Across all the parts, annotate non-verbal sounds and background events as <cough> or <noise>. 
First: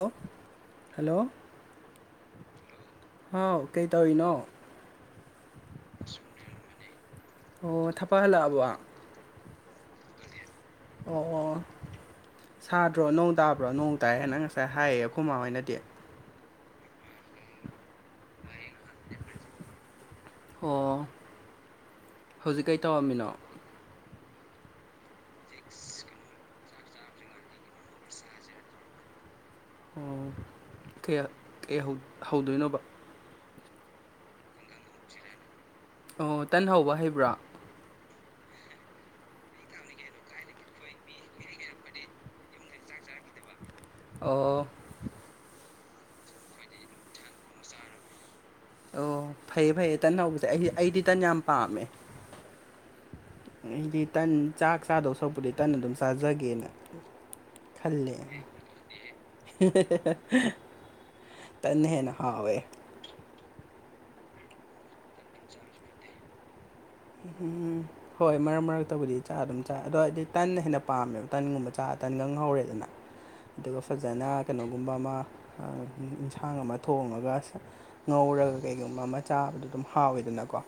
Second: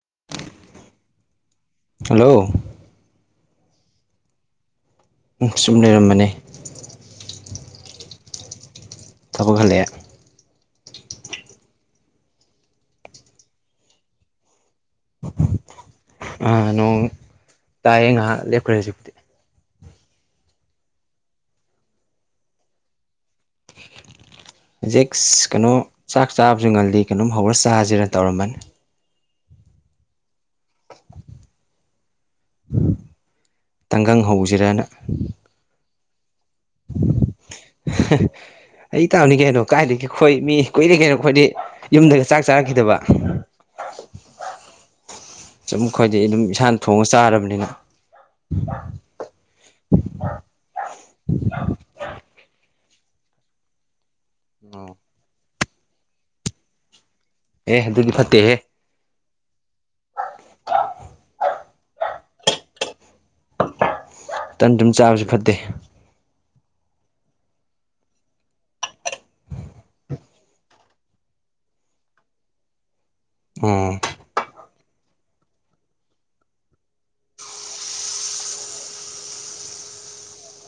hello hello hello ꯍꯥꯎ ꯀꯩ ꯇꯧꯔꯤꯅꯣ ꯎ ꯁꯨꯝ ꯂꯩꯔꯝꯕꯅꯦ ꯑꯣ ꯊꯥꯄ ꯍꯜꯂꯛꯑꯕꯣ ꯊꯕꯛ ꯈꯜꯂꯛꯑꯦ ꯑꯣ ꯑꯣ ꯁꯥꯗ꯭ꯔꯣ ꯅꯣꯡ ꯇꯥꯕ꯭ꯔꯣ ꯅꯣꯡ ꯇꯥꯏꯅ ꯉꯁꯥꯏ ꯍꯥꯏꯌꯦ ꯑꯩꯈꯣꯏꯃꯥ ꯍꯣꯏꯅꯗꯤ ꯑꯥ ꯅꯣꯡ ꯇꯥꯏꯌꯦꯦ ꯉꯥꯏꯍꯥꯛ ꯂꯦꯞꯈ꯭ꯔꯦꯁꯤꯕꯨꯛꯇꯤ ꯑꯣ ꯍꯧꯖꯤꯛ ꯀꯩ ꯇꯧꯔꯝꯃꯤꯅꯣ <unintelligible> ꯍꯧꯖꯤꯛ ꯀꯩꯅꯣ ꯆꯥꯛ ꯆꯥꯕꯁꯨ ꯉꯜꯂꯤ ꯀꯩꯅꯣꯝ ꯍꯧꯔ ꯆꯥꯁꯤꯔ ꯇꯧꯔꯝꯃꯅꯤ ꯑꯣ ꯀ ꯀ ꯍꯧꯗꯣꯏꯅꯣ ꯇꯥꯡꯒꯪ ꯍꯧꯁꯤꯔꯅ ꯑꯣ ꯇꯟ ꯍꯧꯕ ꯍꯩꯕ꯭ꯔꯥ ꯑꯩ ꯇꯥꯅꯤ ꯀꯩꯅꯣ ꯀꯥꯏꯒꯦ ꯑꯩꯈꯣꯏ ꯃꯤ ꯀꯨꯏꯔꯦ ꯀꯩꯅꯣ ꯑꯩꯈꯣꯏꯗꯤ ꯌꯨꯝꯗꯒ ꯆꯥꯛ ꯆꯥꯔꯛꯈꯤꯗꯕ ꯑꯣ ꯆꯨꯝ ꯈꯣꯏꯗꯤꯩ ꯑꯗꯨꯝ ꯏꯁꯥꯅ ꯊꯣꯡꯉ ꯆꯥꯔꯕꯅꯤꯅ ꯑꯣ ꯐꯩꯌꯦ ꯐꯩꯌꯦ ꯇꯟ ꯍꯧꯕꯁꯦ ꯑꯩꯗꯤ ꯑꯩꯗꯤ ꯇꯟ ꯌꯥꯝ ꯄꯥꯝꯃꯦ ꯑꯩꯗꯤ ꯇꯟ ꯆꯥꯛ ꯆꯥꯗꯧ ꯁꯛꯄꯨꯗꯤ ꯇꯟ ꯑꯗꯨꯝ ꯆꯥꯖꯒꯦꯅ ꯑꯦ ꯑꯗꯨꯗꯤ ꯐꯠꯇꯦꯍꯦ ꯇ ꯍꯦꯅ ꯍꯋꯦ ꯇꯟ ꯑꯗꯨꯝ ꯆꯥꯕꯁꯨ ꯐꯠꯇꯦ ꯎꯝ ꯎ ꯍꯣꯏ ꯃꯔꯛ ꯃꯔꯛꯇꯕꯨꯗꯤ ꯆꯥ ꯑꯗꯨꯝ ꯆꯥꯏ ꯑꯗꯣ ꯍꯥꯏꯗꯤ ꯇꯟꯅ ꯍꯦꯟꯅ ꯄꯥꯝꯃꯦꯕ ꯇꯟꯒꯨꯝꯕ ꯆꯥ ꯇꯟꯒ ꯍꯧꯔꯦꯗꯅ ꯑꯗꯨꯒ ꯎꯝ ꯐꯖꯅ ꯀꯩꯅꯣꯒꯨꯝꯕ ꯑꯃ ꯑꯦꯟꯁꯥꯡ ꯑꯃ ꯊꯣꯡꯉꯒ ꯉꯧꯔꯒ ꯀꯩꯒꯨꯝꯕ ꯑꯃ ꯆꯥꯕꯗꯣ ꯑꯗꯨꯝ ꯍꯥꯎꯋꯦꯗꯅꯀꯣ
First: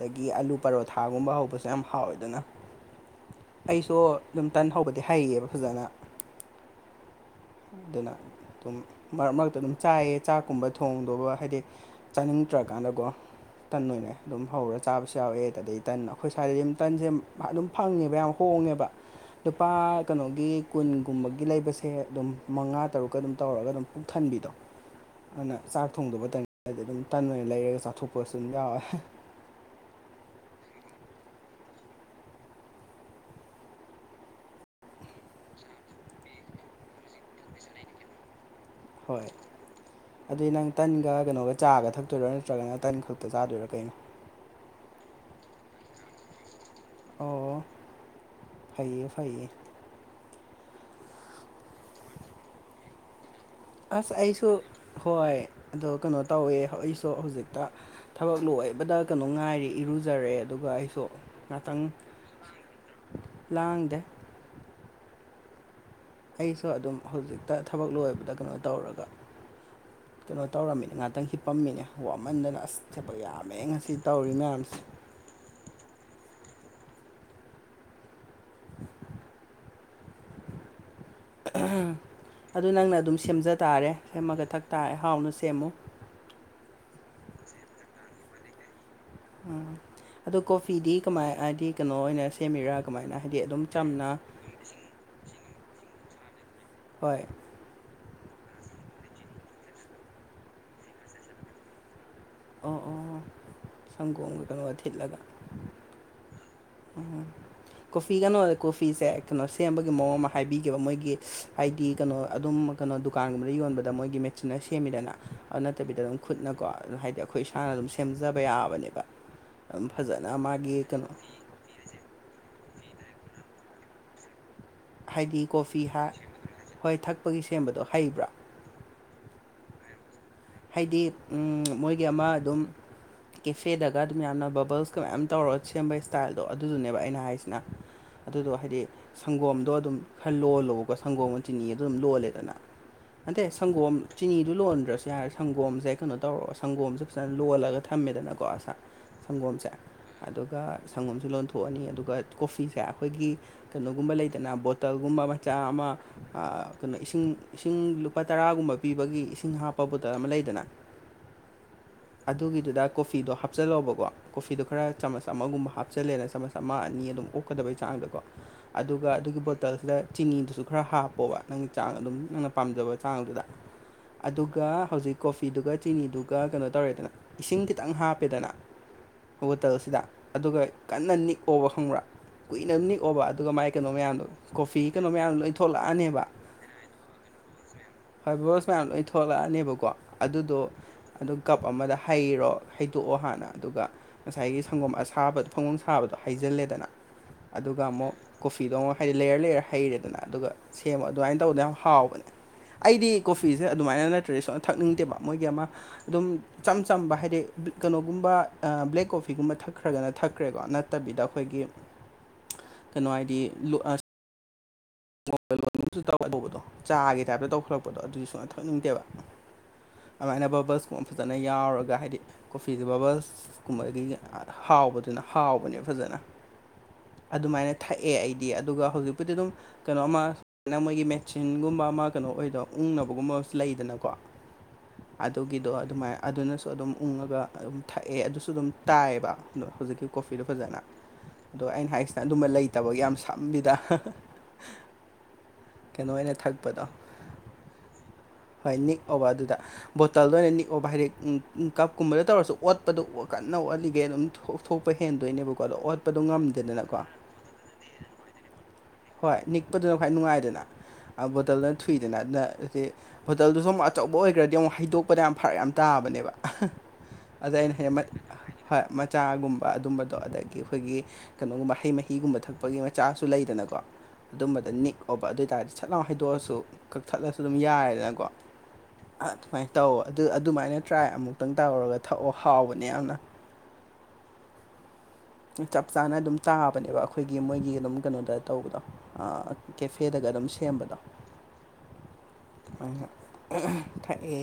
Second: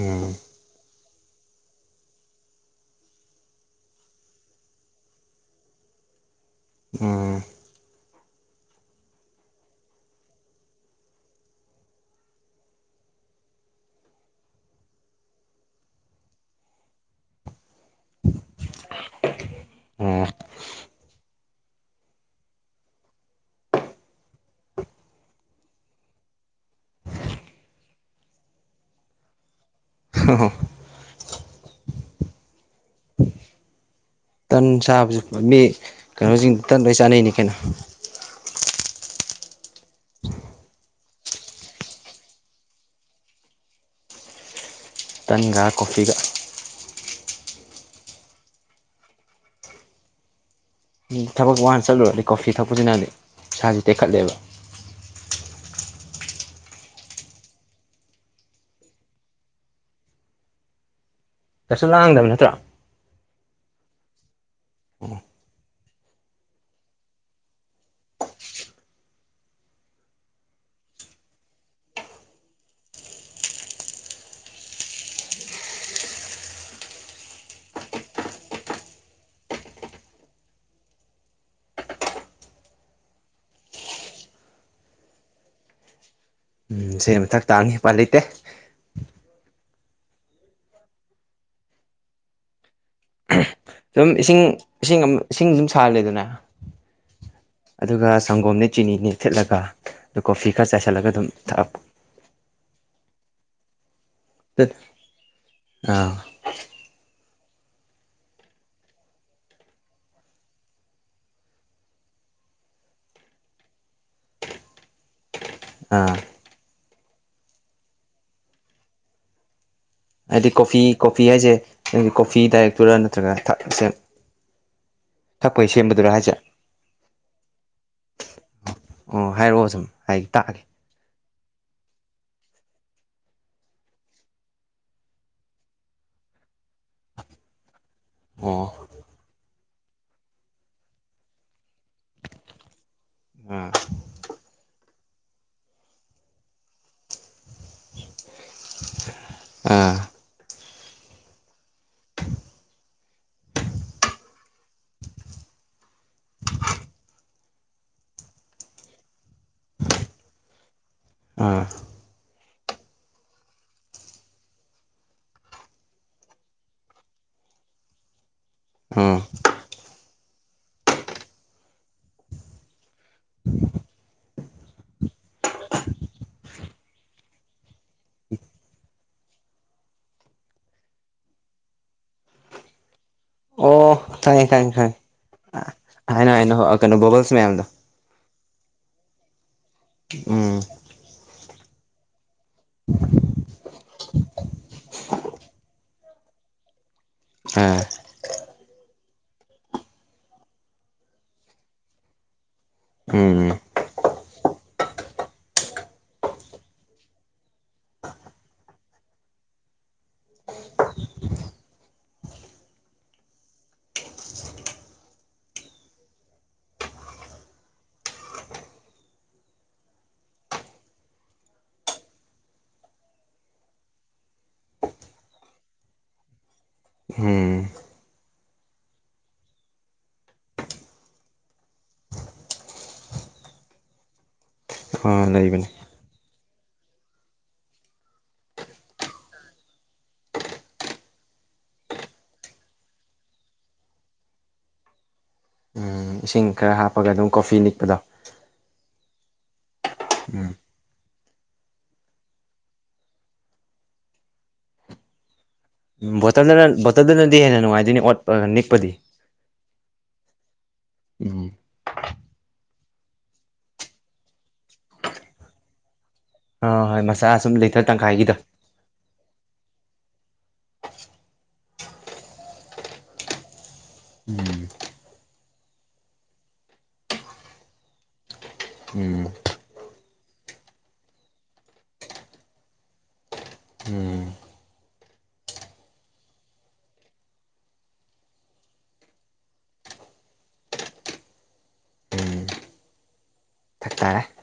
ꯎꯝ ꯑꯂꯨ ꯄꯔꯣꯊꯥꯒꯨꯝꯕ ꯍꯧꯕꯁꯨ ꯌꯥꯝ ꯍꯥꯎꯋꯦꯗꯅ ꯑꯩꯁꯨ ꯑꯗꯨꯝ ꯇꯟ ꯍꯧꯕꯗꯤ ꯍꯩꯌꯦꯕ ꯐꯖꯅ ꯎꯝ ꯑꯗꯨꯅ ꯑꯗꯨꯝ ꯃꯔꯛ ꯃꯔꯛꯇ ꯑꯗꯨꯝ ꯆꯥꯏꯌꯦ ꯆꯥꯛꯀꯨꯝꯕ ꯊꯣꯡꯗꯧꯕ ꯍꯥꯏꯗꯤ ꯆꯥꯅꯤꯡꯗ꯭ꯔꯀꯥꯟꯗꯀꯣ ꯇꯟ ꯑꯣꯏꯅ ꯑꯗꯨꯝ ꯍꯧꯔꯒ ꯆꯥꯕꯁꯨ ꯌꯥꯎꯋꯦ ꯑꯗꯩ ꯇꯟ ꯑꯩꯈꯣꯏ ꯁ꯭ꯋꯥꯏꯗꯗꯤ ꯑꯗꯨꯝ ꯇꯟꯁꯦ ꯑꯗꯨꯝ ꯐꯪꯉꯦꯕ ꯌꯥꯝ ꯍꯣꯡꯉꯦꯕ ꯂꯨꯄꯥ ꯎꯝ ꯀꯩꯅꯣꯒꯤ ꯀꯨꯟꯒꯨꯝꯕꯒꯤ ꯂꯩꯕꯁꯦ ꯑꯗꯨꯝ ꯃꯉꯥ ꯇꯔꯨꯛꯀ ꯑꯗꯨꯝ ꯇꯧꯔꯒ ꯑꯗꯨꯝ ꯄꯨꯡꯊꯟꯕꯤꯗꯣ ꯑꯗꯨꯅ ꯆꯥꯛ ꯊꯣꯡꯗꯕ ꯃꯇꯝꯗꯗꯤ ꯑꯗꯨꯝ ꯇꯟ ꯑꯣꯏꯅ ꯂꯩꯔꯒ ꯆꯥꯊꯣꯛꯄꯁꯨ ꯑꯗꯨꯝ ꯌꯥꯎꯋꯦ ꯍ ꯍꯣ ꯇꯟ ꯁꯥꯕꯁꯨ ꯃꯤ ꯀꯩꯅꯣꯁꯤꯡ ꯇꯟ ꯂꯣꯏ ꯆꯥꯅꯩꯅꯤ ꯀꯩꯅꯣ ꯍꯣꯏ ꯑꯗꯨꯩ ꯅꯪ ꯇꯟꯒ ꯀꯩꯅꯣꯒ ꯆꯥꯒ ꯊꯛꯇꯣꯏꯔꯣ ꯅꯠꯇ꯭ꯔꯒ ꯅꯪ ꯇꯟ ꯈꯛꯇ ꯆꯥꯗꯣꯏꯔꯥ ꯀꯩꯅꯣ ꯇꯟꯒ ꯀꯣꯐꯤꯒ ꯑꯣ ꯐꯩꯌꯦ ꯐꯩꯌꯦ ꯎꯝ ꯊꯕꯛ ꯋꯥꯟ ꯆꯠꯂꯨꯔꯗꯤ ꯀꯣꯐꯤ ꯊꯛꯄꯁꯤꯅꯥꯗꯤ ꯑꯁ ꯑꯩꯁꯨ ꯍꯣꯏ ꯑꯣ ꯀꯩꯅꯣ ꯇꯧꯋꯦ ꯑꯩꯁꯨ ꯍꯧꯖꯤꯛꯇ ꯊꯕꯛ ꯂꯣꯏꯕꯗ ꯀꯩꯅꯣ ꯉꯥꯏꯔꯦ ꯏꯔꯨꯖꯔꯦ ꯑꯗꯨꯒ ꯑꯩꯁꯨ ꯉꯥꯛꯇꯪ ꯀꯩꯁꯨ ꯂꯥꯡꯗꯕ ꯅꯠꯇ꯭ꯔꯣ ꯂꯥꯡꯗꯦ ꯎꯝ ꯑꯩꯁꯨ ꯑꯗꯨꯝ ꯍꯧꯖꯤꯛꯇ ꯊꯕꯛ ꯂꯣꯏꯕꯗ ꯀꯩꯅꯣ ꯇꯧꯔꯒ ꯀꯩꯅꯣ ꯇꯧꯔꯝꯃꯤꯅꯦ ꯉꯥꯛꯇꯪ ꯁꯦꯠꯄꯝꯃꯤꯅꯦ ꯋꯥꯃꯟꯗꯅ ꯑꯁ ꯁꯦꯠꯄ ꯌꯥꯝꯃꯦ ꯉꯁꯤ ꯇꯧꯔꯤ ꯃꯌꯥꯝꯁꯦ <inaudible> ꯑꯗꯨ ꯅꯪꯅ ꯑꯗꯨꯝ ꯁꯦꯝꯖ ꯇꯥꯔꯦ ꯁꯦꯝꯃꯒ ꯊꯛ ꯇꯥꯔꯦ ꯍꯥꯎꯅ ꯁꯦꯝꯃꯨ ꯁꯤ ꯃꯊꯛ ꯇꯥꯡꯅꯤ ꯍꯄꯥꯜ ꯂꯩꯇꯦ ꯎꯝ ꯑꯗꯨꯣ ꯀꯣꯐꯤꯗꯤ ꯀꯃꯥꯏ ꯍꯥꯏꯗꯤ ꯀꯩꯅꯣ ꯑꯣꯏꯅ ꯁꯦꯝꯃꯤꯔꯥ ꯀꯃꯥꯏꯅ ꯍꯥꯏꯗꯤ ꯑꯗꯨꯝ ꯆꯝꯅ ꯑꯗꯨꯝ ꯏꯁꯤꯡ ꯏꯁꯤꯡ ꯏꯁꯤꯡ ꯁꯨꯝ ꯁꯥꯍꯜꯂꯦ ꯑꯗꯨꯅ ꯍꯣꯏ ꯑꯗꯨꯒ ꯁꯪꯒꯣꯝꯅꯦ ꯆꯤꯅꯤꯅꯦ ꯊꯤꯠꯂꯒ ꯑ ꯀꯣꯐꯤ ꯈꯔ ꯆꯥꯏꯁꯤꯜꯂꯒ ꯑꯗꯨꯝꯛ ꯑꯣ ꯑꯣ ꯁꯪꯒꯣꯝꯒ ꯀꯩꯅꯣꯒ ꯊꯤꯠꯂꯒ ꯑꯥ ꯎꯝ ꯀꯣꯐꯤ ꯀꯩꯅꯣꯗ ꯀꯣꯐꯤꯁꯦ ꯀꯩꯅꯣ ꯁꯦꯝꯕꯒꯤ ꯃꯑꯣꯡ ꯑꯃ ꯍꯥꯏꯕꯤꯈꯤꯕ ꯃꯣꯏꯒꯤ ꯍꯥꯏꯗꯤ ꯀꯩꯅꯣ ꯑꯗꯨꯝ ꯀꯩꯅꯣ ꯗꯨꯀꯥꯟꯒꯨꯝꯕꯗ ꯌꯣꯟꯕꯗ ꯃꯣꯏꯒꯤ ꯃꯦꯆꯤꯟꯅ ꯁꯦꯝꯃꯤꯗꯅ ꯑꯗꯨ ꯅꯠꯇꯕꯤꯗ ꯑꯥ ꯑꯗꯨꯝ ꯈꯨꯠꯅꯀꯣ ꯑꯗꯨ ꯍꯥꯏꯗꯤ ꯑꯩꯈꯣꯏ ꯏꯁꯥꯅ ꯑꯗꯨꯝ ꯁꯦꯝꯖꯕ ꯌꯥꯕꯅꯦꯕ ꯑꯗꯨꯝ ꯐꯖꯅ ꯍꯥꯏꯗꯤ ꯀꯣꯐꯤ ꯃꯥꯒꯤ ꯀꯩꯅꯣ ꯀꯣꯐꯤ ꯍꯥꯏꯁꯦ ꯅꯒꯤ ꯀꯣꯐꯤ ꯗꯥꯏꯔꯦꯛꯇꯔꯥ ꯅꯠꯇ꯭ꯔꯒꯁꯦ ꯍꯥꯏꯗꯤ ꯀꯣꯐꯤ ꯍꯣꯏ ꯊꯛꯄꯒꯤ ꯁꯦꯝꯕꯗꯣ ꯍꯩꯕ꯭ꯔꯥ ꯑꯣ ꯍꯥꯏꯔꯛꯑꯣ ꯁꯨꯝ ꯍꯥꯏ ꯇꯥꯛꯑꯒꯦ ꯍꯥꯏꯗꯤ ꯃꯣꯏꯒꯤ ꯑꯃ ꯑꯗꯨꯝ ꯀꯦꯐꯦꯗꯒ ꯑꯗꯨꯝ ꯌꯥꯝꯅ ꯕꯜꯁꯀ ꯃꯌꯥꯝ ꯇꯧꯔꯒ ꯁꯦꯝꯕ ꯏꯁꯇꯥꯏꯜꯗꯣ ꯑꯗꯨꯗꯨꯅꯦꯕ ꯑꯩꯅ ꯍꯥꯏꯁꯤꯅ ꯑꯗꯨꯗꯣ ꯑꯣ ꯍꯥꯏꯗꯤ ꯁꯪꯒꯣꯝꯗꯣ ꯑꯗꯨꯝ ꯈꯔ ꯂꯣꯜꯂꯣꯕꯀꯣ ꯁꯪꯒꯣꯝ ꯑꯃ ꯆꯤꯅꯤꯣ ꯑꯗꯨꯝ ꯂꯣꯜꯂꯦꯗꯅ ꯍꯟꯇꯦ ꯑꯥ ꯁꯪꯒꯣꯝ ꯆꯤꯅꯤꯗꯨ ꯂꯣꯟꯗ꯭ꯔꯁꯨ ꯌꯥꯔꯦ ꯁꯪꯒꯣꯝꯁꯦ ꯀꯩꯅꯣ ꯇꯧꯔꯣ ꯁꯪꯒꯣꯝꯁꯦ ꯐꯖꯅ ꯂꯣꯜꯂꯒ ꯊꯝꯃꯦꯗꯅꯀꯣ ꯑꯁꯥ ꯁꯪꯒꯣꯝꯁꯦ ꯑꯥ ꯑꯗꯨꯒ ꯁꯪꯒꯣꯝꯁꯨ ꯂꯣꯟꯊꯣꯛꯑꯅꯤ ꯑꯗꯨꯒ ꯀꯣꯐꯤꯁꯦ ꯑꯩꯈꯣꯏꯒꯤ ꯀꯩꯅꯣꯒꯨꯝꯕ ꯂꯩꯗꯅ ꯕꯣꯇꯜꯒꯨꯝꯕ ꯃꯆꯥ ꯑꯃ ꯀꯩꯅꯣ ꯏꯁꯤꯡ ꯏꯁꯤꯡ ꯂꯨꯄꯥ ꯇꯔꯥꯒꯨꯝꯕ ꯄꯤꯕꯒꯤ ꯏꯁꯤꯡ ꯍꯥꯞ ꯄꯥꯎꯕꯇꯔ ꯑꯃ ꯂꯩꯗꯅ ꯑꯥ ꯑꯗꯨꯒꯤꯗꯨꯗ ꯀꯣꯐꯤꯗꯣ ꯍꯥꯞꯆꯤꯜꯂꯣꯕꯀꯣ ꯀꯣꯐꯤꯗꯣ ꯈꯔ ꯆꯥꯃꯁ ꯑꯃꯒꯨꯝꯕ ꯍꯥꯞꯆꯤꯜꯂꯦꯅ ꯆꯥꯃꯁ ꯑꯃ ꯑꯅꯤ ꯑꯗꯨꯝ ꯑꯣꯛꯀꯗꯕꯩ ꯆꯥꯡꯗꯀꯣ ꯑꯗꯨꯒ ꯎꯝ ꯑꯗꯨꯒꯤ ꯕꯣꯇꯜꯁꯤꯗ ꯆꯤꯅꯤꯗꯨꯁꯨ ꯈꯔ ꯍꯥꯞꯄꯣꯕ ꯅꯪꯒꯤ ꯆꯥꯡ ꯑꯗꯨꯝ ꯅꯪꯅ ꯄꯥꯝꯖꯕ ꯆꯥꯡꯗꯨꯗ ꯑꯗꯨ ꯑꯗꯨꯒ ꯀꯣꯐꯤꯗꯨꯒ ꯆꯤꯅꯤꯗꯨꯒ ꯀꯩꯅꯣ ꯇꯧꯔꯦꯗꯅ ꯏꯁꯤꯡ ꯈꯤꯇꯪ ꯍꯥꯞꯄꯦꯗꯅ ꯕꯣꯇꯜꯁꯤꯗ ꯑꯗꯨꯒ ꯀꯟꯅ ꯅꯤꯛꯑꯣꯕ ꯈꯪꯕ꯭ꯔꯥ ꯀꯨꯏꯅꯕ ꯅꯤꯛꯑꯣꯕ ꯑꯗꯨꯒ ꯃꯥꯏ ꯑꯣ ꯀꯩꯅꯣ ꯃꯌꯥꯝꯗꯣ ꯈꯪꯉꯦ ꯈꯪꯉꯦ ꯀꯣꯐꯤ ꯈꯪꯉꯦ ꯀꯩꯅꯣ ꯃꯌꯥꯝꯗꯣ ꯂꯣꯏ ꯊꯣꯛꯂꯛꯑꯅꯦꯕ ꯍꯥꯏꯅꯣ ꯍꯥꯏꯅꯣ ꯀꯩꯅꯣ ꯕꯕꯜꯁ ꯃꯌꯥꯝꯗꯣ ꯍꯣꯏ ꯕꯣꯁ ꯃꯌꯥꯝ ꯂꯣꯏ ꯊꯣꯛꯂꯛꯑꯅꯦꯕꯀꯣ ꯎꯝ ꯑꯗꯨꯗꯣ ꯑꯗꯨ ꯀꯞ ꯑꯃꯗ ꯍꯩꯔꯣ ꯍꯩꯗꯣꯛꯑꯣ ꯍꯥꯟꯅ ꯑꯗꯨꯒ ꯉꯁꯥꯏꯒꯤ ꯁꯪꯒꯣꯝ ꯑꯁꯥꯕꯗꯣ ꯐꯒꯣꯝ ꯁꯥꯕꯗꯣ ꯍꯩꯖꯤꯜꯂꯦꯗꯅ ꯑꯥ ꯑꯗꯨꯒ ꯑꯃꯨꯛ ꯀꯣꯐꯤꯗꯣ ꯑꯃꯨꯛ ꯍꯥꯏꯗꯤ ꯂꯩꯌꯔ ꯂꯩꯌꯔ ꯍꯩꯔꯦꯗꯅ ꯑꯗꯨꯒ ꯁꯦꯝꯕ ꯑꯗꯨꯃꯥꯏꯅ ꯇꯧꯕꯗꯅ ꯌꯥꯝ ꯍꯥꯎꯕꯅꯦ ꯑꯩꯗꯤ ꯎꯝ ꯀꯣꯐꯤꯁꯦ ꯑꯗꯨꯃꯥꯏꯅ ꯅꯠꯇ꯭ꯔꯦ ꯁꯅ ꯊꯛꯅꯤꯡꯗꯦꯕ ꯃꯣꯏꯒꯤ ꯑꯃ ꯑꯗꯨꯝ ꯆꯆꯝ ꯆꯝꯕ ꯍꯥꯏꯗꯤ ꯀꯩꯅꯣꯒꯨꯝꯕ ꯕ꯭ꯂꯦꯛ ꯀꯣꯐꯤꯒꯨꯝꯕ ꯊꯛꯈ꯭ꯔꯒꯅ ꯊꯛꯈ꯭ꯔꯦꯀꯣ ꯅꯠꯇꯕꯤꯗ ꯑꯩꯈꯣꯏꯒꯤ ꯀꯩꯅꯣ ꯍꯥꯏꯗꯤ ꯂꯣꯏꯁꯨ ꯇꯧ ꯇꯧꯕꯗꯣ ꯆꯥꯒꯤ ꯇꯥꯏꯞꯇ ꯇꯧꯈꯠꯂꯛꯄꯗꯣ ꯑꯗꯨꯁꯨ ꯁꯨꯅ ꯊꯛꯅꯤꯡꯗꯦꯕ ꯑꯗꯨꯃꯥꯏꯅ ꯕꯕꯜꯁꯀꯨꯝꯕ ꯐꯖꯅ ꯌꯥꯎꯔꯒ ꯍꯥꯏꯗꯤ ꯀꯣꯐꯤꯁꯦ ꯕꯕꯜꯁ ꯀꯨꯝꯕꯗꯒꯤ ꯍꯥꯎꯕꯗꯨꯅ ꯍꯥꯎꯕꯅꯦ ꯐꯖꯅ ꯎꯝ ꯑꯗꯨꯃꯥꯏꯅ ꯊꯛꯑꯦ ꯑꯩꯗꯤ ꯑꯗꯨꯒ ꯍꯧꯖꯤꯛꯄꯨꯗꯤ ꯑꯗꯨꯝ ꯀꯩꯅꯣ ꯑꯃꯅꯪ ꯃꯣꯏꯒꯤ ꯃꯦꯆꯤꯟꯒꯨꯝꯕ ꯑꯃ ꯀꯩꯅꯣ ꯑꯣꯏꯗꯣ ꯎꯪꯅꯕꯒꯨꯝꯕ ꯑꯃꯁ ꯂꯩꯗꯅꯀꯣ ꯑꯝ ꯑꯗꯨꯒꯤꯗꯣ ꯑꯗꯨꯃꯥꯏ ꯑꯗꯨꯅꯁꯨ ꯑꯗꯨꯝ ꯎꯪꯉꯒ ꯑꯗꯨꯝ ꯊꯛꯑꯦ ꯑꯗꯨꯁꯨ ꯑꯗꯨꯝ ꯇꯥꯏꯑꯦꯕ ꯑꯗꯣ ꯍꯧꯖꯤꯛꯀꯤ ꯀꯣꯐꯤꯗꯣ ꯐꯖꯅ ꯑꯗꯣ ꯑꯩꯅ ꯍꯥꯏꯁꯤꯅ ꯑꯗꯨꯝꯕ ꯂꯩꯇꯕꯒꯤ ꯌꯥꯝ ꯁꯝꯕꯤꯗ ꯀꯩꯅꯣ ꯎꯝ ꯑꯣꯏꯅ ꯏꯁꯤꯡ ꯈꯔ ꯊꯛꯄꯗꯣ ꯍꯥꯞꯄꯒ ꯑꯗꯨꯝ ꯀꯣꯐꯤ ꯅꯤꯛꯄꯗꯣ ꯍꯣꯏ ꯅꯤꯛꯑꯣꯕ ꯑꯗꯨꯗ ꯕꯣꯇꯜꯗ ꯎꯝ ꯑꯣꯏꯅ ꯅꯤꯛꯑꯣꯕ ꯍꯥꯏꯗꯤ ꯀꯞꯀꯨꯝꯕꯗ ꯇꯧꯔꯁꯨ ꯑꯣꯠꯄꯗ ꯀꯟꯅ ꯑꯣꯠꯂꯤꯒꯩ ꯑꯗꯨꯝ ꯊꯣꯛꯄ ꯍꯦꯟꯗꯣꯏꯅꯦꯕꯀꯣ ꯑꯗꯣ ꯑꯣꯠꯄꯗꯣ ꯉꯝꯗꯦꯗꯅꯀꯣ ꯑꯗꯨ ꯍꯦꯟꯅ ꯅꯨꯡꯉꯥꯏꯗꯣꯏꯅꯤ ꯑꯣꯠꯄ ꯅꯤꯛꯄꯗꯤ ꯍꯣꯏ ꯅꯤꯛꯄꯗꯨꯅ ꯈ꯭ꯋꯥꯏ ꯅꯨꯡꯉꯥꯏꯗꯅ ꯎꯝ ꯕꯣꯇꯜꯗ ꯊꯨꯏꯗꯅ ꯑꯗꯨꯅ ꯍꯣꯇꯜꯗꯨꯁꯨ ꯑꯃꯨꯛ ꯑꯆꯧꯕ ꯑꯣꯏꯈ꯭ꯔꯗꯤ ꯑꯃꯨꯛ ꯍꯩꯗꯣꯛꯄꯗ ꯌꯥꯝ ꯐꯔꯛ ꯌꯥꯝ ꯇꯥꯕꯅꯦꯕ ꯑ ꯍꯣꯏ ꯃꯆꯥ ꯑꯗ ꯁꯨꯝ ꯑꯩꯅ ꯂꯤꯇꯔ ꯍꯌꯦ ꯇꯪꯈꯥꯏꯒꯤꯗꯣ ꯍꯣꯏ ꯃꯆꯥꯒꯨꯝꯕ ꯑꯗꯨꯝꯕꯗꯣ ꯑꯗꯒꯤ ꯑꯩꯈꯣꯏꯒꯤ ꯀꯩꯅꯣꯒꯨꯝꯕ ꯍꯩ ꯃꯍꯤꯒꯨꯝꯕ ꯊꯛꯄꯒꯤ ꯃꯆꯥꯁꯨ ꯂꯩꯗꯅꯀꯣ ꯑꯗꯨꯝꯕꯗ ꯅꯤꯛ ꯑꯣꯏꯕ ꯑꯗꯨ ꯑꯣꯏ ꯇꯥꯔꯗꯤ ꯁꯠꯂꯥꯎ ꯍꯩꯗꯣꯛꯑꯁꯨ ꯀꯛꯊꯠꯂꯁꯨ ꯑꯗꯨꯝ ꯌꯥꯔꯦꯗꯅꯀꯣ ꯎꯝ ꯑꯗꯨꯃꯥꯏꯅ ꯇꯧꯑꯣ ꯑꯗꯨ ꯑꯗꯨꯃꯥꯏꯅ ꯇ꯭ꯔꯥꯏ ꯑꯃꯨꯛꯇꯪ ꯇꯧꯔꯒ ꯊꯛꯑꯣ ꯍꯥꯎꯕꯅꯦ ꯌꯥꯝꯅ ꯎꯝ ꯆꯞ ꯆꯥꯅ ꯑꯗꯨꯝ ꯆꯥꯕꯅꯦꯕ ꯑꯩꯈꯣꯏꯒꯤ ꯃꯣꯏꯒꯤ ꯑꯗꯨꯝ ꯀꯩꯅꯣꯗ ꯇꯧꯕꯗꯣ ꯀꯦꯐꯦꯗꯒ ꯑꯗꯨꯝ ꯁꯦꯝꯕꯗꯣ ꯑꯗꯨꯃꯥꯢꯅ ꯊꯛ ꯇꯥꯔꯦ ꯊꯥꯛꯌꯦ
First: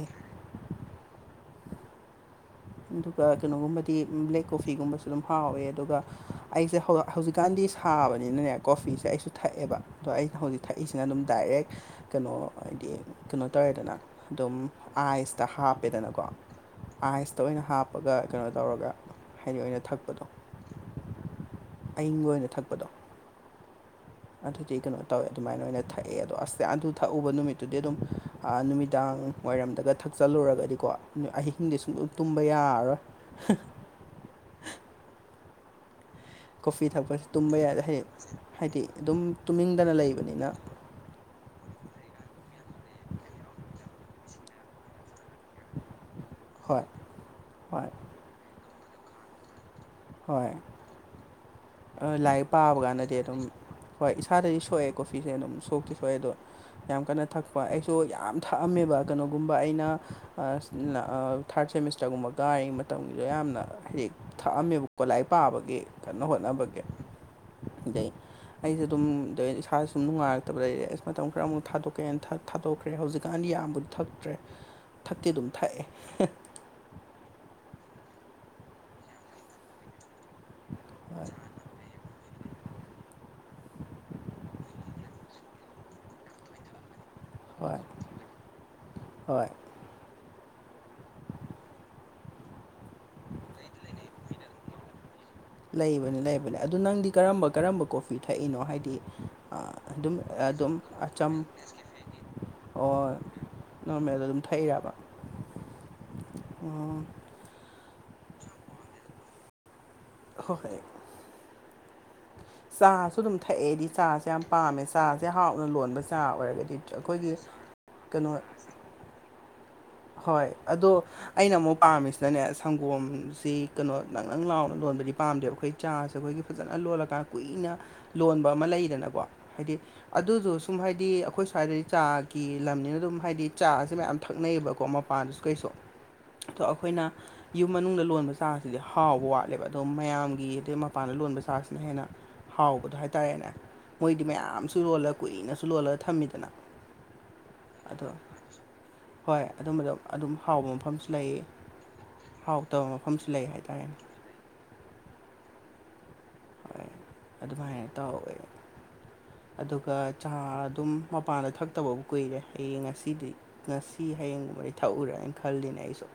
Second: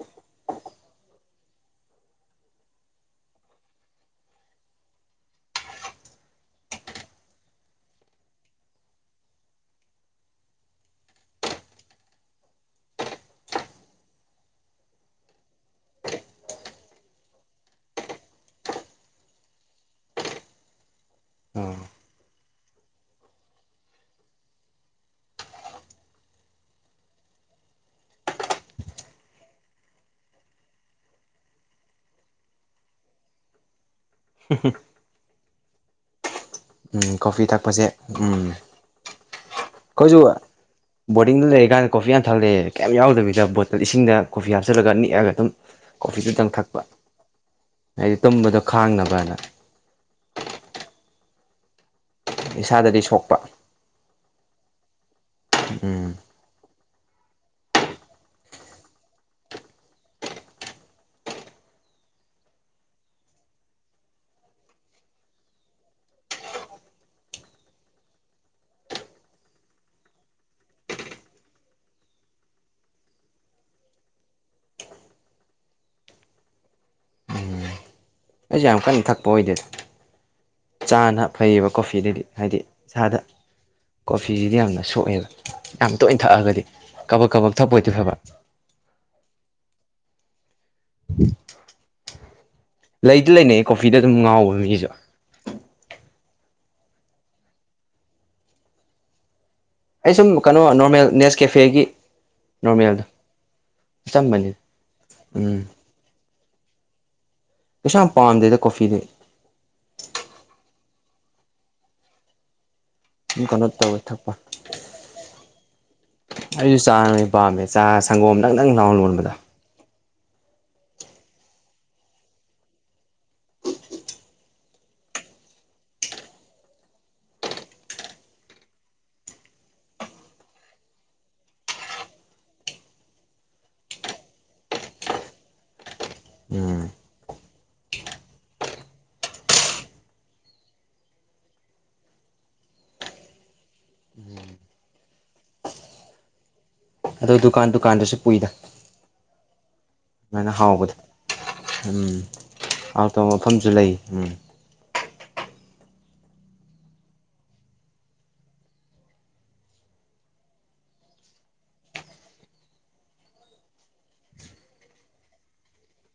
ꯑꯗꯨꯒ ꯀꯩꯅꯣꯒꯨꯝꯕꯗꯤ ꯕ꯭ꯂꯦꯛ ꯀꯣꯐꯤꯒꯨꯝꯕꯁꯨ ꯑꯗꯨꯝ ꯍꯥꯎꯋꯦ ꯑꯗꯨꯒ ꯑꯩꯁꯦ ꯍꯧꯖꯤꯛꯀꯥꯟꯗꯤ ꯁꯥꯕꯅꯤꯅꯅꯦ ꯀꯣꯐꯤꯁꯦ ꯑꯩꯁꯨ ꯊꯛꯑꯦꯕ ꯑꯗꯣ ꯑꯩ ꯍꯧꯖꯤꯛ ꯊꯛꯏꯁꯤꯅ ꯑꯗꯨꯝ ꯗꯥꯏꯔꯦꯛ ꯀꯩꯅꯣ ꯍꯥꯏꯗꯤ ꯀꯩꯅꯣ ꯇꯧꯋꯦꯗꯅ ꯑꯗꯨꯝ ꯑꯥꯏꯁꯇ ꯍꯥꯞꯄꯦꯗꯅꯀꯣ ꯑꯥꯏꯁꯇ ꯑꯣꯏꯅ ꯍꯥꯞꯄꯒ ꯀꯩꯅꯣ ꯇꯧꯔꯒ ꯍꯥꯏꯗꯤ ꯑꯣꯏꯅ ꯊꯛꯄꯗꯣ ꯎꯝ ꯑꯌꯤꯡꯕ ꯑꯣꯏꯅ ꯊꯛꯄꯗꯣ ꯑꯗꯨꯗꯤ ꯀꯩꯅꯣ ꯇꯧꯋꯦ ꯑꯗꯨꯃꯥꯏꯅ ꯑꯣꯏꯅ ꯊꯛꯑꯦ ꯑꯗꯣ ꯑꯁ ꯑꯗꯨ ꯊꯛꯎꯕ ꯅꯨꯃꯤꯠꯇꯨꯗꯤ ꯑꯗꯨꯝ ꯅꯨꯃꯤꯗꯥꯡ ꯋꯥꯏꯔꯝꯗꯒ ꯊꯛꯆꯜꯂꯨꯔꯒꯗꯤꯀꯣ ꯑꯍꯤꯡꯗꯤ ꯁꯨꯡꯂ ꯇꯨꯝꯕ ꯌꯥꯔꯔꯣꯏ <inaudible> <inaudible> ꯀꯣꯐꯤ ꯎꯝ ꯊꯛꯄꯁꯤ ꯀꯣꯐꯤ ꯇꯨꯝꯕ ꯌꯥꯗꯦ ꯊꯛꯄꯁꯦ ꯍꯥꯏꯗꯤ ꯎꯝ ꯍꯥꯏꯗꯤ ꯑꯗꯨꯝ ꯇꯨꯝꯅꯤꯡꯗꯅ ꯑꯩꯈꯣꯏꯁꯨ ꯂꯩꯕꯅꯤꯅ ꯕꯣꯔꯗꯤꯡꯗ ꯂꯩꯔꯤꯀꯥꯟꯗ ꯀꯣꯐꯤ ꯌꯥꯝꯟ ꯊꯜꯂꯛꯦ ꯀꯌꯥꯝ ꯌꯥꯎꯗꯕꯤꯗ ꯕꯣꯇꯜ ꯏꯁꯤꯡꯗ ꯀꯣꯐꯤ ꯍꯥꯞꯆꯜꯂ ꯅꯤꯛꯑꯒ ꯑꯗꯨꯝ ꯀꯣꯐꯤꯗꯨꯇꯪ ꯊꯛꯄ ꯍꯣꯏ ꯍꯣꯏ ꯍꯥꯏꯗꯤ ꯇꯨꯝꯕꯗꯣ ꯈꯥꯡꯅꯕꯅ ꯍꯣꯏ ꯂꯥꯏꯔꯤꯛ ꯄꯥꯕ ꯏꯁꯥꯗꯗꯤ ꯀꯥꯟꯗꯗꯤ ꯁꯣꯛꯄ ꯑꯗꯨꯝ ꯍꯣꯏ ꯏꯁꯥꯗꯗꯤ ꯁꯣꯛꯑꯦ ꯀꯣꯐꯤꯁꯦ ꯑꯗꯨꯝ ꯁꯣꯛꯇ ꯎꯝ ꯁꯣꯛꯑꯦ ꯑꯗꯣ ꯌꯥꯝ ꯀꯟꯅ ꯊꯛꯄ ꯑꯩꯁꯨ ꯌꯥꯝ ꯊꯛꯑꯝꯃꯦꯕ ꯀꯩꯅꯣꯒꯨꯝꯕ ꯑꯩꯅ ꯊꯥꯔꯠ ꯁꯦꯃꯤꯁꯇꯔꯒꯨꯝꯕꯒꯔꯤꯉꯩ ꯃꯇꯝꯒꯤꯗ ꯌꯥꯝꯅ ꯍꯥꯏꯗꯤ ꯊꯛꯑꯝꯃꯦꯕꯀꯣ ꯂꯥꯏꯔꯤꯛ ꯄꯥꯕꯒꯤ ꯀꯣ ꯍꯣꯏ <unintelligible> ꯑꯩꯁꯨꯦ ꯑꯗꯨꯝ ꯏꯁꯥꯥꯁꯁꯨ ꯁꯨꯝ ꯅꯨꯡꯉꯥꯏꯔꯛꯇꯕꯗ ꯑꯩꯦꯁ ꯃꯇꯝ ꯈꯔ ꯑꯃꯨꯛ ꯊꯥꯗꯣꯛꯀꯦꯅ ꯊꯥꯗꯣꯛꯈ꯭ꯔꯦ ꯍꯧꯖꯤꯛꯀꯥꯟ ꯌꯥꯝꯕꯨꯗꯤ ꯊꯛꯇ꯭ꯔꯦ ꯊꯛꯇꯤ ꯑꯗꯨꯝ ꯊꯛꯑꯦ ꯑꯩꯁ ꯌꯥꯝ ꯀꯟꯅ ꯊꯛꯄ ꯑꯣꯏꯗꯣꯏꯗ ꯆꯥꯅ ꯐꯩꯌꯦꯕ ꯀꯣꯐꯤꯗꯗꯤ ꯍꯥꯏꯗꯤ ꯏꯁꯥꯗ ꯀꯣꯐꯤꯁꯤꯗꯤ ꯌꯥꯝꯅ ꯁꯣꯛꯑꯦꯕ ꯌꯥꯝ ꯇꯣꯏꯅ ꯊꯛꯑꯒꯗꯤ ꯀꯕꯛ ꯀꯕꯛ ꯊꯛꯄ ꯍꯣꯏ ꯑꯣꯏꯗꯣꯏ ꯐꯕ ꯍꯣꯏ ꯂꯩꯗꯤ ꯂꯩꯅꯩ ꯀꯣꯐꯤꯗ ꯑꯗꯨꯝ ꯉꯥꯎꯕ ꯃꯤꯁꯨ ꯂꯩꯕꯅꯤ ꯂꯩꯕꯅꯦ ꯑꯗꯨ ꯅꯪꯗꯤ ꯀꯔꯝꯕ ꯀꯔꯝꯕ ꯀꯣꯐꯤ ꯊꯛꯏꯅꯣ ꯍꯥꯏꯗꯤ ꯑꯗꯨꯝ ꯑꯩ ꯁꯨꯝ ꯀꯩꯅꯣ ꯅꯣꯔꯃꯦꯜ ꯅꯦꯁ ꯀꯦꯐꯦꯒꯤ ꯅꯣꯔꯃꯦꯜꯗꯣ ꯑꯣ ꯅꯣꯔꯃꯦꯜꯗ ꯑꯗꯨꯝ ꯑꯆꯝꯕꯅꯤ ꯊꯛꯏꯕ ꯎꯝ ꯑꯣ ꯀꯩꯁꯥ ꯌꯥꯝ ꯄꯥꯝꯗꯦꯗ ꯀꯣꯐꯤꯗꯤ ꯑ ꯍꯣꯏ ꯆꯥꯁ ꯁꯨ ꯑꯗꯨꯝ ꯀꯩꯅꯣ ꯊꯛꯑꯦꯗꯤ ꯇꯧꯋꯦ ꯆꯥꯁꯦ ꯊꯛꯄ ꯌꯥꯝ ꯄꯥꯝꯃꯦ ꯆꯥꯁꯦ ꯍꯥꯎꯅ ꯂꯣꯟꯕ ꯆꯥ ꯑꯣꯏꯔꯒꯗꯤ ꯑꯩꯁꯨ ꯆꯥꯅ ꯑꯩꯈꯣꯏꯒꯤ ꯄꯥꯝꯃꯦ ꯆꯥ ꯀꯩꯅꯣ ꯁꯪꯒꯣꯝ ꯅꯪꯅꯪ ꯂꯥꯎ ꯂꯣꯟꯕꯗꯣ ꯍꯣꯏ ꯑꯗꯣ ꯑꯩꯅ ꯑꯃꯨꯛ ꯄꯥꯝꯃꯤꯁꯤꯅꯅꯦ ꯁꯪꯒꯣꯝꯁꯤ ꯀꯩꯅꯣ ꯅꯪ ꯅꯪ ꯂꯥꯎꯅ ꯂꯣꯟꯕꯗꯤ ꯄꯥꯝꯗꯦꯕ ꯑꯩꯈꯣꯏ ꯆꯥꯁꯦ ꯑꯩꯈꯣꯏꯒꯤ ꯐꯖꯅ ꯂꯣꯜꯂꯀꯥꯟ ꯀꯨꯏꯅ ꯂꯣꯟꯕ ꯑꯃ ꯂꯩꯗꯅꯀꯣ ꯍꯥꯏꯗꯤ ꯑꯗꯨꯗꯣ ꯁꯨꯝ ꯍꯥꯏꯗꯤ ꯑꯩꯈꯣꯏ ꯁ꯭ꯋꯥꯏꯗꯗꯤ ꯆꯥꯒꯤ ꯂꯝꯅꯤꯅ ꯑꯗꯨꯝ ꯍꯥꯏꯗꯤ ꯆꯥꯁꯦ ꯃꯌꯥꯝ ꯊꯛꯅꯩꯌꯦꯕ ꯀꯣ ꯃꯄꯥꯟꯗꯁꯨ ꯀꯩꯁꯨ ꯑꯗꯣ ꯎꯝ ꯑꯩꯈꯣꯏꯅ ꯌꯨꯝ ꯃꯅꯨꯡꯗ ꯂꯣꯟꯕ ꯆꯥꯔꯁꯤꯗꯤ ꯍꯥꯎꯕ ꯋꯥꯠꯂꯦꯕ ꯑꯗꯣ ꯃꯌꯥꯝꯒꯤ ꯑꯗꯩ ꯃꯄꯥꯟꯗ ꯂꯣꯟꯕ ꯆꯥꯁꯤꯅ ꯍꯦꯟꯅ ꯍꯥꯎꯕꯗꯣ ꯍꯥꯏꯇꯥꯔꯦꯅꯦ ꯃꯣꯏꯗꯤ ꯃꯌꯥꯝꯁꯨ ꯂꯣꯜꯂ ꯀꯨꯏꯅꯁꯨ ꯂꯣꯜꯂꯒ ꯊꯝꯃꯤꯗꯅ ꯑꯗꯨ ꯗꯨꯀꯥꯟ ꯑꯗꯣ ꯗꯨꯀꯥꯟꯗꯁꯨ ꯄꯨꯨꯏꯗ ꯍꯣꯏ ꯑꯗꯨꯝꯕꯗꯣ ꯑꯗꯨꯝ ꯍꯥꯎꯕ ꯍꯥꯎꯕꯗꯣ ꯃꯐꯝꯁꯨ ꯂꯩ ꯎꯝ ꯍꯥꯎꯇꯕ ꯃꯐꯝꯁꯨ ꯂꯩ ꯍꯥꯏꯇꯥꯔꯦꯅꯦ ꯍꯣꯏ ꯑꯗꯨꯃꯥꯏꯅ ꯇꯧꯋꯦ ꯑꯗꯨꯒ ꯆꯥ ꯑꯗꯨꯝ ꯃꯄꯥꯟꯗ ꯊꯛꯇꯕꯕꯨ ꯀꯨꯏꯔꯦ ꯍꯌꯦꯡ ꯉꯁꯤꯗꯤ ꯉꯁꯤ ꯍꯌꯦꯡꯒꯨꯝꯕꯗꯤ ꯊꯛꯎꯔꯦ ꯍꯥꯏꯅ ꯈꯜꯂꯤꯅꯦ ꯑꯩꯁꯨ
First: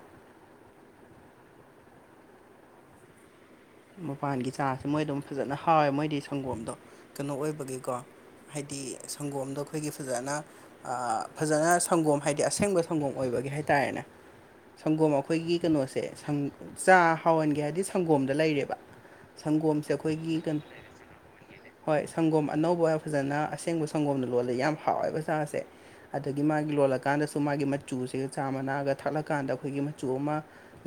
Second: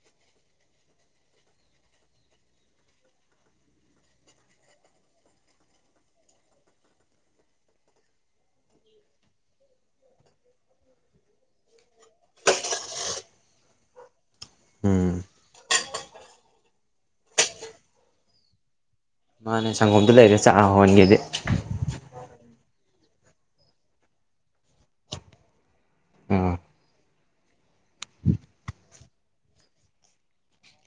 ꯃꯄꯥꯟꯒꯤ ꯆꯥꯁꯦ ꯃꯣꯏꯗꯝ ꯐꯖꯅ ꯍꯥꯎꯋꯦ ꯃꯣꯏꯗꯤ ꯁꯪꯒꯣꯝꯗꯣ ꯀꯩꯅꯣ ꯑꯣꯏꯕꯒꯤꯀꯣ ꯍꯥꯏꯗꯤ ꯁꯪꯒꯣꯝꯗꯣ ꯑꯩꯈꯣꯏꯒꯤ ꯐꯖꯅ ꯐꯖꯅ ꯁꯪꯒꯣꯝ ꯍꯥꯏꯗꯤ ꯑꯁꯦꯡꯕ ꯁꯪꯒꯣꯝ ꯑꯣꯏꯕꯒꯤ ꯍꯥꯏꯇꯥꯔꯦꯅꯦ ꯎꯝ ꯁꯪꯒꯣꯝ ꯑꯩꯈꯣꯏꯒꯤ ꯀꯩꯅꯣꯁꯦ ꯆꯥ ꯍꯥꯎꯍꯟꯒꯦ ꯍꯥꯏꯕꯗꯤ ꯁꯪꯒꯣꯝꯗ ꯂꯩꯔꯦꯕ ꯃꯥꯅ ꯁꯪꯒꯣꯝꯁꯦ ꯁꯪꯒꯣꯝꯗ ꯑꯩꯈꯣꯏꯒꯤ ꯂꯩꯔ ꯆꯥꯛ ꯍꯟꯒꯦꯗꯤ ꯍꯣꯏ ꯁꯪꯒꯣꯝ ꯑꯅꯧꯕ ꯐꯖꯅ ꯑꯁꯦꯡꯕ ꯁꯪꯒꯣꯝꯅ ꯂꯣꯜꯂ ꯌꯥꯝ ꯍꯥꯎꯋꯦꯕ ꯆꯥꯁꯦ ꯑꯗꯒꯤ ꯎꯝ ꯃꯥꯒꯤ ꯂꯣꯜꯂꯀꯥꯟꯗꯁꯨ ꯃꯥꯒꯤ ꯃꯆꯨꯁꯦ ꯆꯥ ꯃꯅꯥꯒ ꯊꯥꯛꯂꯀꯥꯟꯗ ꯑꯩꯈꯣꯏꯒꯤ ꯃꯆꯨ ꯑꯃ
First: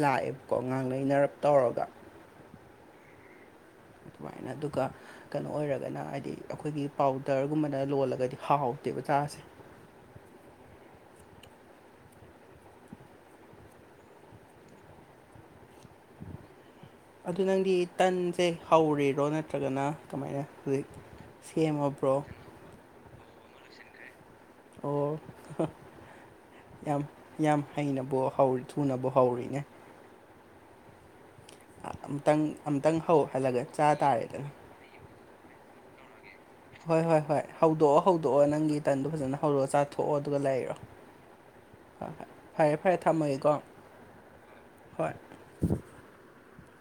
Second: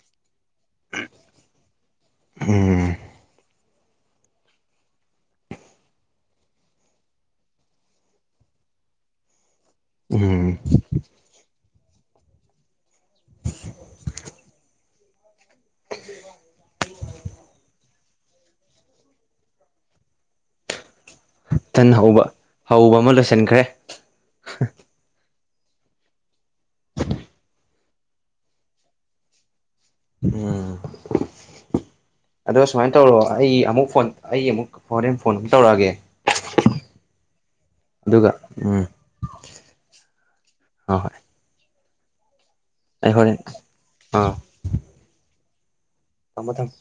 ꯂꯥꯛꯑꯦꯕꯀꯣ ꯉꯉꯥꯡ ꯂꯩꯩꯅꯔꯞ ꯇꯧꯔꯒ ꯎꯝ ꯑꯗꯨꯃꯥꯏꯅ ꯑꯗꯨꯒ ꯀꯩꯅꯣ ꯑꯣꯏꯔꯒꯅ ꯍꯥꯏꯗꯤ ꯑꯩꯈꯣꯏꯒꯤ ꯄꯥꯎꯗꯔꯒꯨꯝꯕꯅ ꯂꯣꯜꯂꯒꯗꯤ ꯍꯥꯎꯇꯦꯕ ꯆꯥꯁꯦ ꯎꯝ <inaudible> ꯑꯗꯨ ꯅꯪꯗꯤ ꯇꯟꯁꯦ ꯍꯧꯔꯤꯔꯣ ꯅꯠꯇ꯭ꯔꯒꯅ ꯀꯃꯥꯏꯅ ꯍꯧꯖꯤꯛ ꯊꯟ ꯁꯦꯝꯃꯕ꯭ꯔꯣ ꯍꯧꯕ ꯍꯧꯕ ꯑꯃ ꯂꯣꯏꯁꯤꯟꯈ꯭ꯔꯦ ꯑꯣ ꯌꯥꯝ ꯌꯥꯝ ꯍꯩꯅꯕ ꯍꯧꯔꯤ ꯊꯨꯅꯕꯨ ꯍꯧꯔꯤꯅꯦ ꯑꯝ ꯑꯝꯇꯪ ꯑꯗꯣ ꯁꯨꯃꯥꯏꯅ ꯑꯝꯇꯪ ꯇꯧꯔꯣ ꯑꯩ ꯍꯧꯍꯜꯂꯒ ꯆꯥ ꯑꯃꯨꯛ ꯐꯣꯟ ꯑꯩ ꯇꯥꯔꯦꯗꯅ ꯑꯃꯨꯛ ꯍꯣꯔꯦꯟ ꯐꯣꯟ ꯑꯃꯨꯛ ꯇꯧꯔꯛꯑꯒꯦ ꯍꯣꯏ ꯍꯣꯏ ꯍꯣꯏ ꯍꯧꯗꯣꯛꯑꯣ ꯑꯗꯨꯒ ꯍꯧꯗꯣꯛꯑꯣ ꯅꯪꯒꯤ ꯎꯝ ꯇꯟꯗꯣ ꯐꯖꯅ ꯍꯧꯔꯛ ꯆꯥꯊꯣꯛꯑꯣ ꯑꯗꯨꯒ ꯂꯩꯔꯣ ꯍꯣꯏ ꯍꯣꯏ ꯍ ꯍꯣꯏ ꯐꯔꯦ ꯐꯔꯦ ꯑꯩ ꯍꯣꯔꯦꯟ ꯊꯝꯃꯒꯦꯀꯣ ꯑꯥ ꯍꯣꯏ ꯊꯝꯃꯣ ꯊꯝꯃꯣ